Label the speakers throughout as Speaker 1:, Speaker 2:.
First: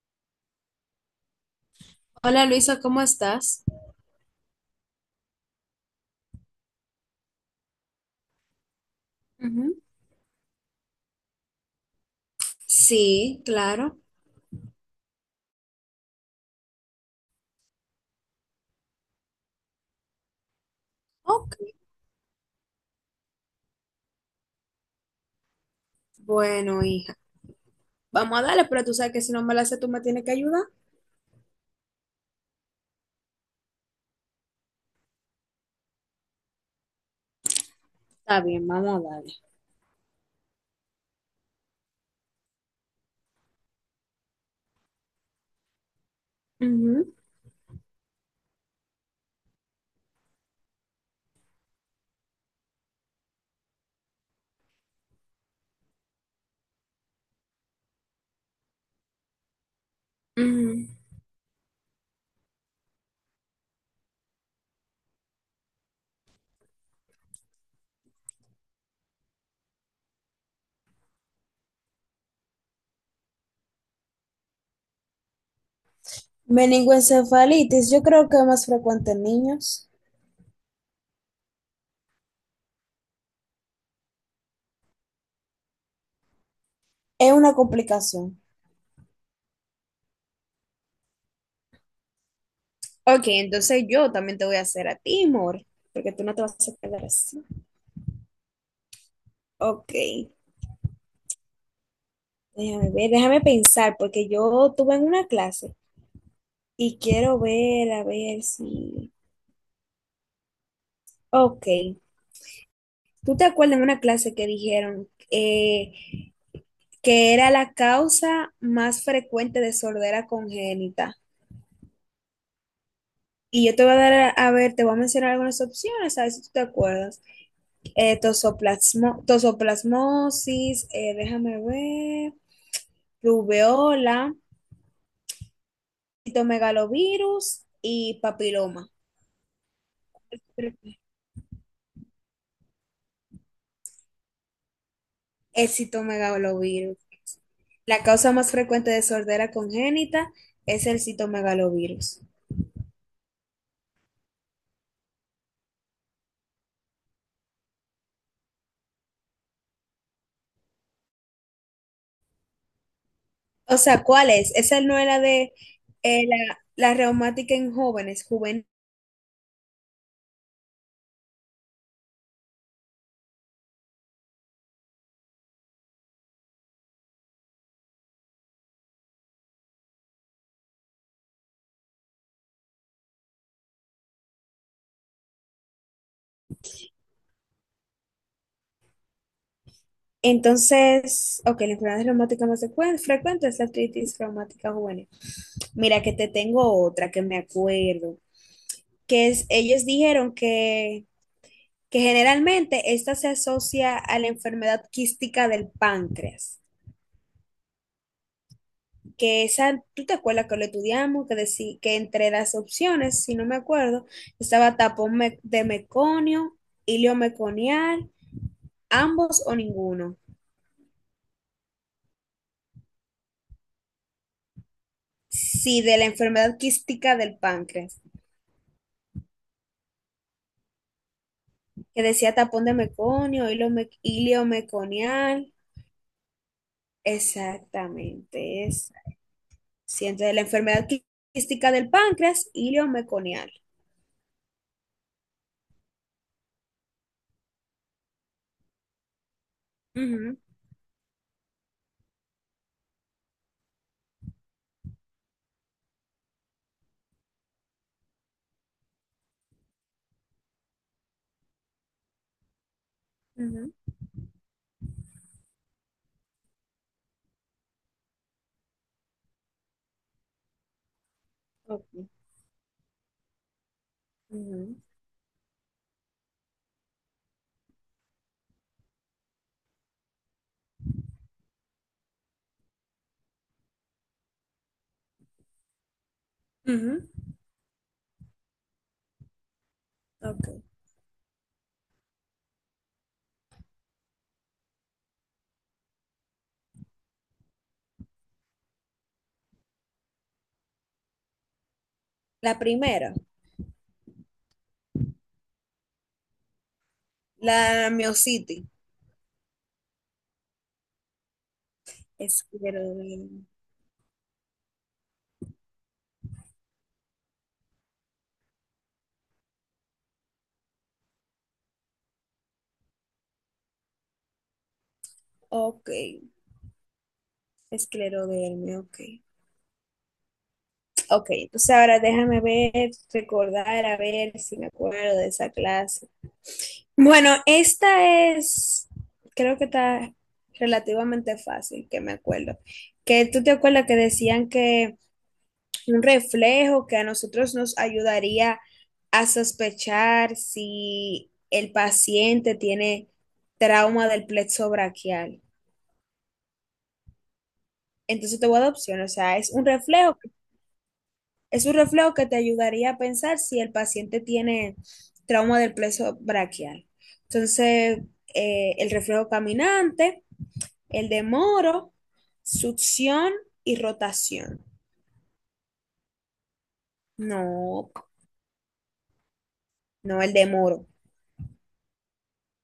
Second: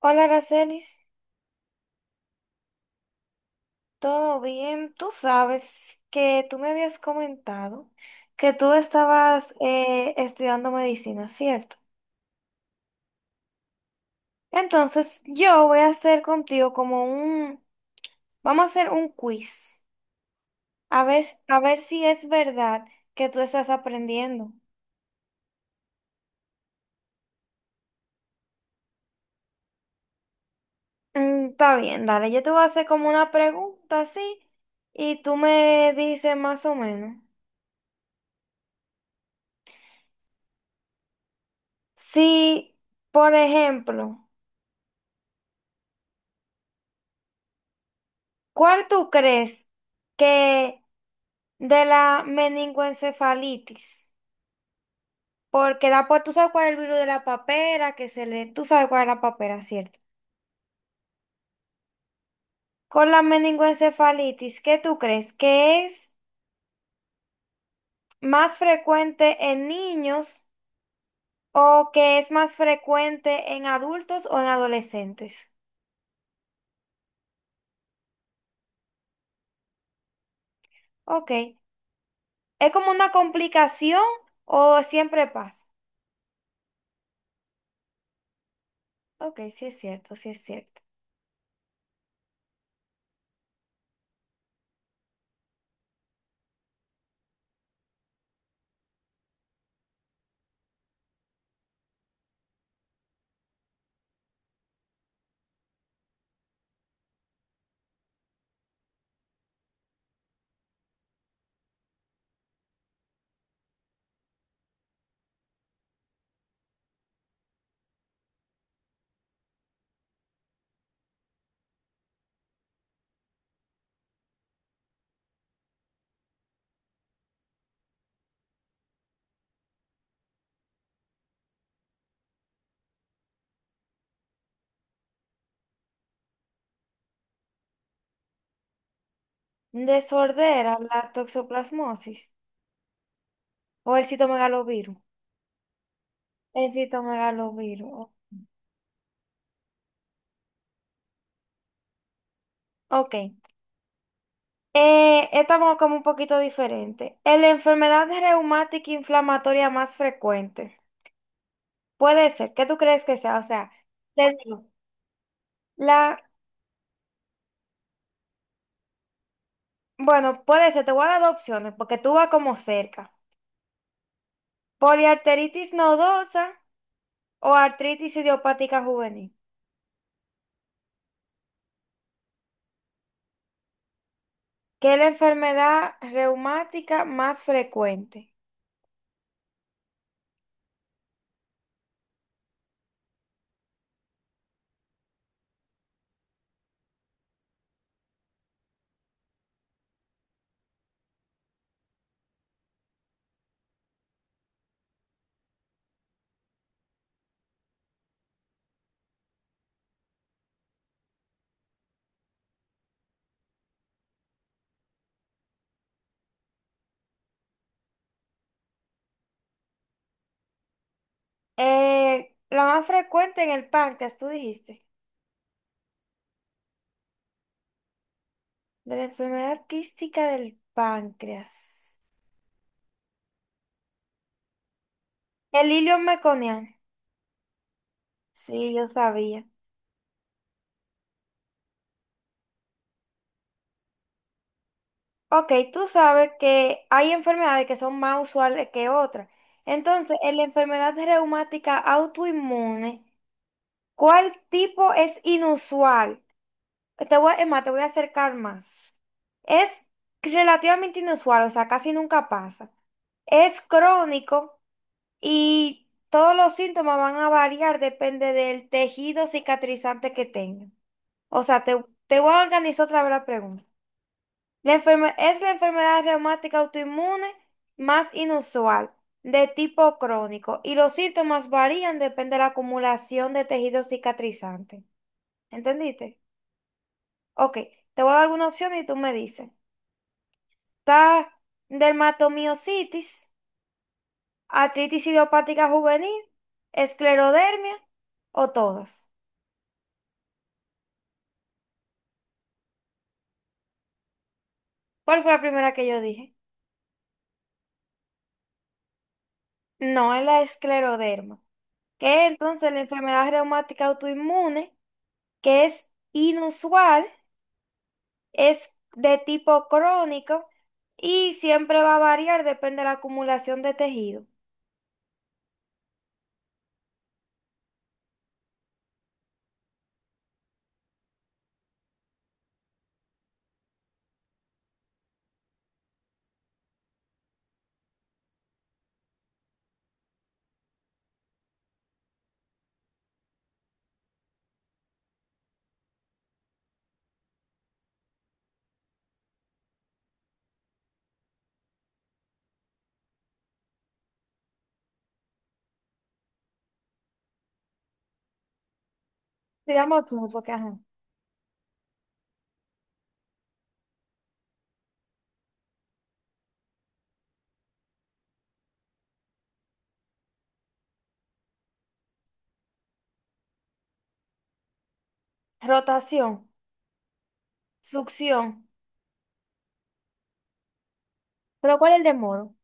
Speaker 1: Hola, Aracelis,
Speaker 2: Hola Luisa, ¿cómo estás?
Speaker 1: ¿todo bien? Tú sabes que tú me habías comentado que tú estabas
Speaker 2: Ujú.
Speaker 1: estudiando medicina, ¿cierto?
Speaker 2: Sí, claro.
Speaker 1: Entonces, yo voy a hacer contigo vamos a hacer un quiz,
Speaker 2: Ok.
Speaker 1: a ver si es verdad que tú estás aprendiendo.
Speaker 2: Bueno, hija, vamos a darle, pero tú sabes que si no me la sé, tú me tienes que ayudar.
Speaker 1: Mm, está bien, dale, yo te voy a hacer como una pregunta así y tú me dices más o menos.
Speaker 2: Está bien, vamos a darle.
Speaker 1: Si, por ejemplo,
Speaker 2: Ujú.
Speaker 1: ¿cuál tú crees que... de la meningoencefalitis, porque tú sabes cuál es el virus de la papera, tú sabes cuál es la papera, ¿cierto?
Speaker 2: Ujú.
Speaker 1: Con la meningoencefalitis, ¿qué tú crees? ¿Que es más frecuente en niños o que es más frecuente en adultos o en adolescentes?
Speaker 2: Meningoencefalitis, yo creo que es más frecuente en niños.
Speaker 1: Ok. ¿Es como una complicación o siempre pasa?
Speaker 2: Es una complicación.
Speaker 1: Ok, sí es cierto, sí es cierto.
Speaker 2: Ok, entonces yo también te voy a hacer a ti, amor, porque tú no te vas a quedar así. Ok, déjame ver, déjame pensar, porque yo tuve en una clase y quiero ver, a ver si... Ok. ¿Tú te acuerdas en una clase que dijeron que era la causa más frecuente de sordera congénita? Y yo te voy a dar, a ver, te voy a mencionar algunas opciones, a ver si tú te acuerdas. Tosoplasmosis, déjame ver, rubeola, citomegalovirus y papiloma.
Speaker 1: Desordera la toxoplasmosis o el citomegalovirus.
Speaker 2: El
Speaker 1: El
Speaker 2: citomegalovirus.
Speaker 1: citomegalovirus.
Speaker 2: La
Speaker 1: Ok.
Speaker 2: causa más frecuente de sordera congénita es el citomegalovirus.
Speaker 1: Ok. Esta va como un poquito diferente. Es la enfermedad reumática inflamatoria más frecuente. Puede ser. ¿Qué tú crees que sea? O sea,
Speaker 2: O sea, ¿cuál
Speaker 1: te
Speaker 2: es?
Speaker 1: digo,
Speaker 2: Esa no era de
Speaker 1: la,
Speaker 2: la reumática en jóvenes, juvenil.
Speaker 1: bueno, puede ser. Te voy a dar dos opciones porque tú vas como cerca. Poliarteritis nodosa o artritis idiopática juvenil, que es la enfermedad reumática más frecuente.
Speaker 2: Entonces, ok, la enfermedad reumática frecuente es la artritis reumática juvenil. Mira que te tengo otra que me acuerdo, que es, ellos dijeron que generalmente esta se asocia a la enfermedad quística del páncreas, que esa, ¿tú te acuerdas que lo estudiamos? Que, que entre las opciones, si no me acuerdo, estaba tapón de meconio, ilio meconial, ambos o ninguno.
Speaker 1: La más frecuente en el páncreas, tú dijiste.
Speaker 2: Sí, de la enfermedad quística del páncreas,
Speaker 1: De la enfermedad quística del páncreas.
Speaker 2: que decía tapón de meconio, iliomeconial.
Speaker 1: El hilo meconiano.
Speaker 2: Exactamente,
Speaker 1: Sí, yo
Speaker 2: es.
Speaker 1: sabía.
Speaker 2: Sí, entonces la quística del páncreas, iliomeconial.
Speaker 1: Ok, tú sabes que hay enfermedades que son más usuales que otras. Entonces, en
Speaker 2: Ujú,
Speaker 1: la enfermedad reumática autoinmune, ¿cuál tipo es inusual? Es más, te voy a acercar más. Es relativamente inusual, o sea, casi nunca pasa. Es
Speaker 2: ujú,
Speaker 1: crónico y todos los síntomas van a variar, depende del tejido cicatrizante que tenga. O sea,
Speaker 2: ok,
Speaker 1: te voy a organizar otra vez la pregunta.
Speaker 2: ujú,
Speaker 1: Es la enfermedad reumática autoinmune más inusual, de tipo crónico, y los síntomas varían depende de la acumulación de tejido cicatrizante. ¿Entendiste?
Speaker 2: ujú,
Speaker 1: Ok, te voy a dar alguna opción y tú me dices.
Speaker 2: ok.
Speaker 1: Está dermatomiositis, artritis idiopática juvenil, esclerodermia o todas.
Speaker 2: La primera,
Speaker 1: ¿Cuál fue la primera que yo dije?
Speaker 2: la miositis,
Speaker 1: No, es la escleroderma, que es entonces la
Speaker 2: esclerodermia.
Speaker 1: enfermedad reumática autoinmune, que es inusual. Es de tipo crónico y siempre va a variar, depende de la acumulación de tejido.
Speaker 2: Ok, esclerodermia, ok. Ok, entonces ahora déjame ver, recordar, a ver si me acuerdo de esa clase. Bueno, esta es, creo que está relativamente fácil, que me acuerdo. Que tú te acuerdas que decían que un reflejo que a nosotros nos ayudaría a sospechar si el paciente tiene trauma del plexo braquial. Entonces te voy a dar opciones, o sea, es un
Speaker 1: Digamos
Speaker 2: reflejo.
Speaker 1: tú, porque ajá.
Speaker 2: Es un reflejo que te ayudaría a pensar si el paciente tiene trauma del plexo braquial. Entonces, el reflejo caminante, el de moro, succión y rotación.
Speaker 1: Rotación,
Speaker 2: No,
Speaker 1: succión.
Speaker 2: no, el de moro.
Speaker 1: ¿Pero cuál es el de modo?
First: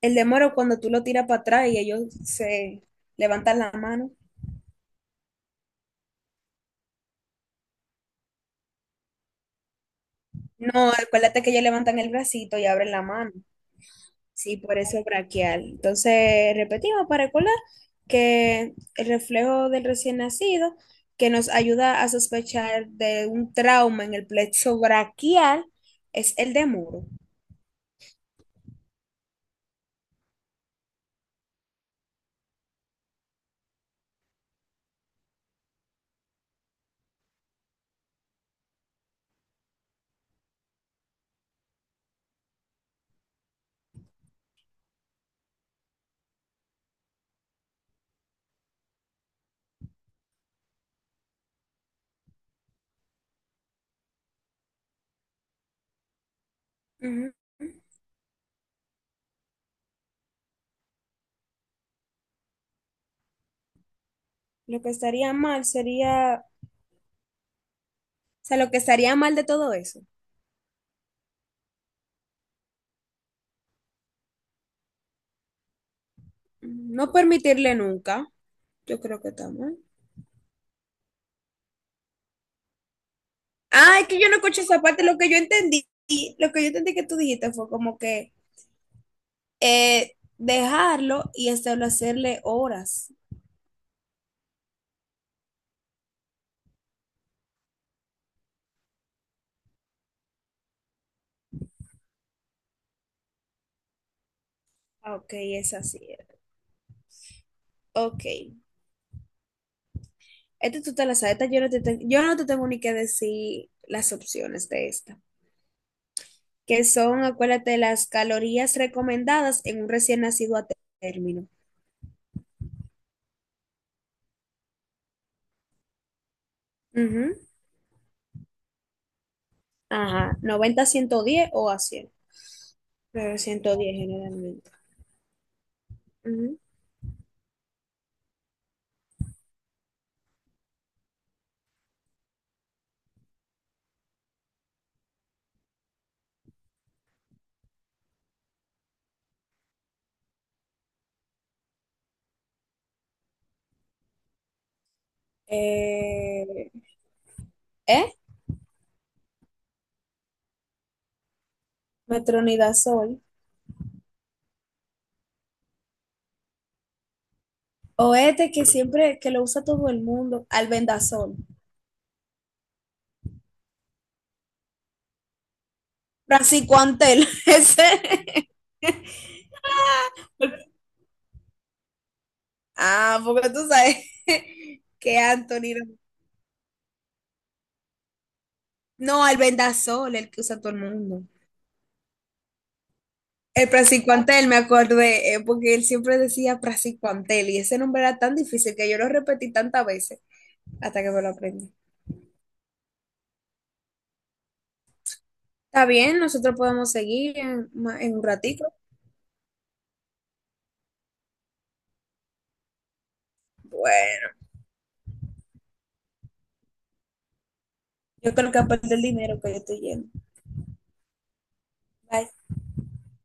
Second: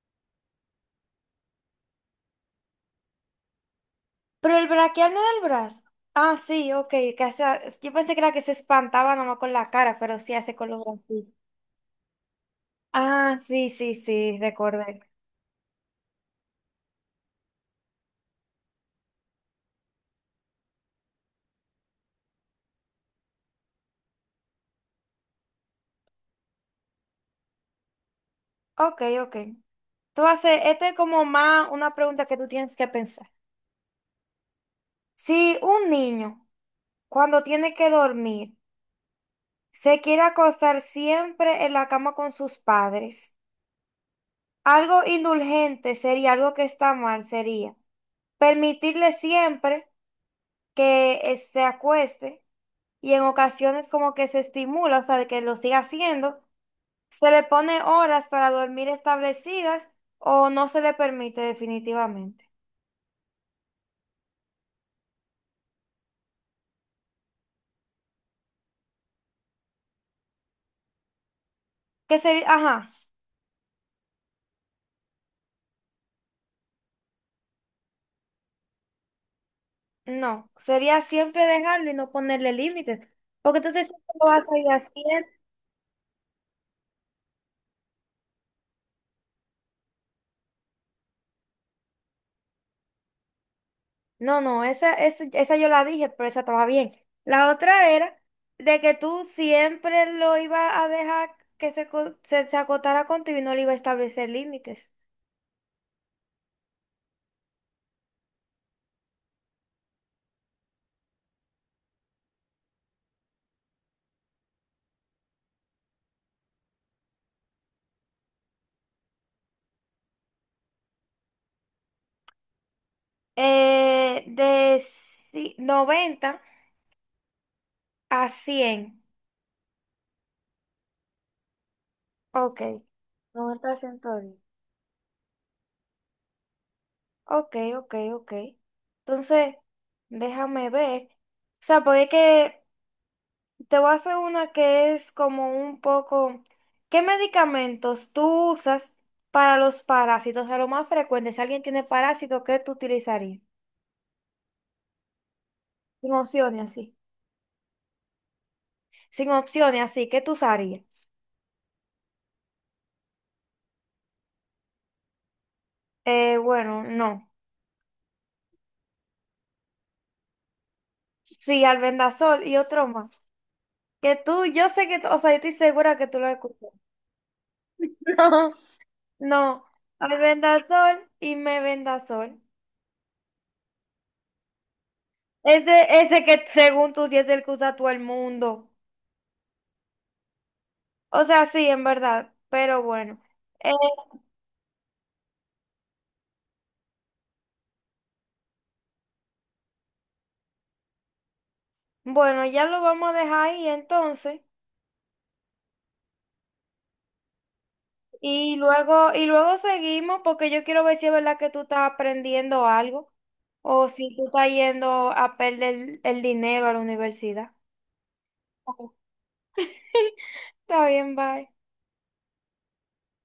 Speaker 2: El de moro cuando tú lo tiras para atrás y ellos se levantan la mano.
Speaker 1: Pero el braquial no del brazo. Ah, sí, ok. que hace- yo pensé que era que se espantaba nomás con la cara, pero sí hace con los
Speaker 2: No,
Speaker 1: brazos.
Speaker 2: acuérdate que ellos levantan el bracito y abren la mano.
Speaker 1: Ah, sí, sí, sí,
Speaker 2: Sí, por
Speaker 1: recordé.
Speaker 2: eso braquial. Entonces, repetimos para recordar que el reflejo del recién nacido, que nos ayuda a sospechar de un trauma en el plexo braquial, es el de muro.
Speaker 1: Ok, ok. Tú haces, este es como más una pregunta que tú tienes que pensar. Si un niño, cuando tiene que dormir, se quiere acostar siempre en la cama con sus padres. Algo indulgente sería, algo que está mal sería permitirle siempre que se acueste y en ocasiones como que se estimula, o sea, de que lo siga haciendo, se
Speaker 2: Ujú.
Speaker 1: le pone horas para dormir establecidas o no se le permite definitivamente.
Speaker 2: Lo que estaría mal sería, o sea, lo que estaría mal de todo eso,
Speaker 1: Que sería, ajá,
Speaker 2: no permitirle nunca, yo creo que está mal.
Speaker 1: no, sería siempre dejarlo y no ponerle límites, porque entonces
Speaker 2: Ah, es
Speaker 1: siempre
Speaker 2: que
Speaker 1: lo
Speaker 2: yo
Speaker 1: va
Speaker 2: no
Speaker 1: a
Speaker 2: escuché
Speaker 1: seguir
Speaker 2: esa parte, lo
Speaker 1: haciendo.
Speaker 2: que yo entendí, lo que yo entendí que tú dijiste fue como que eh, dejarlo y establecerle horas.
Speaker 1: No, no, esa yo la dije, pero esa estaba bien. La otra era de que tú siempre lo ibas a dejar que se acotara contigo y no le iba a establecer límites.
Speaker 2: Ah, ok, es así. Ok. Esta tú te la sabes. Esta yo no yo no te tengo ni que decir las opciones de esta. Que son, acuérdate, las calorías recomendadas en un recién nacido a término.
Speaker 1: De 90
Speaker 2: Ujú.
Speaker 1: a 100.
Speaker 2: Ajá. Noventa, a 110 o a 100.
Speaker 1: Ok.
Speaker 2: Pero
Speaker 1: 90
Speaker 2: ciento
Speaker 1: a
Speaker 2: diez
Speaker 1: 110.
Speaker 2: generalmente. Ujú.
Speaker 1: Ok, ok, ok. Entonces, déjame ver. O sea, porque es que te voy a hacer una que es como un poco, ¿qué medicamentos tú usas para los parásitos? O sea, lo más frecuente, si alguien tiene parásito, ¿qué tú utilizarías? Sin opciones
Speaker 2: Eh,
Speaker 1: así.
Speaker 2: ¿eh?
Speaker 1: Sin opciones así, ¿qué tú usarías?
Speaker 2: Metronidazol.
Speaker 1: Bueno, no.
Speaker 2: O este que siempre, que lo usa todo el mundo. Albendazol.
Speaker 1: Sí, albendazol y otro más. Que yo sé que, o sea, yo estoy segura que tú lo escuchado.
Speaker 2: Braxicoantel. Ese.
Speaker 1: No, no. Albendazol y mebendazol.
Speaker 2: Ah, porque tú sabes que Anthony.
Speaker 1: Ese,
Speaker 2: No,
Speaker 1: ese que según tú sí es el que usa todo el mundo.
Speaker 2: no, el vendasol, el que usa todo el mundo.
Speaker 1: O sea, sí, en verdad, pero bueno.
Speaker 2: El
Speaker 1: Eh,
Speaker 2: praziquantel, me acordé, porque él siempre decía praziquantel y ese nombre era tan difícil que yo lo repetí tantas veces hasta que me lo aprendí.
Speaker 1: bueno, ya lo vamos a dejar ahí entonces.
Speaker 2: Está bien, nosotros podemos seguir en un ratito.
Speaker 1: Y luego seguimos porque yo quiero ver si es verdad que tú estás aprendiendo algo o si tú
Speaker 2: Bueno,
Speaker 1: estás yendo a perder el dinero a la universidad.
Speaker 2: yo creo que aparte el dinero que yo estoy yendo.
Speaker 1: Está bien, bye.
Speaker 2: Bye.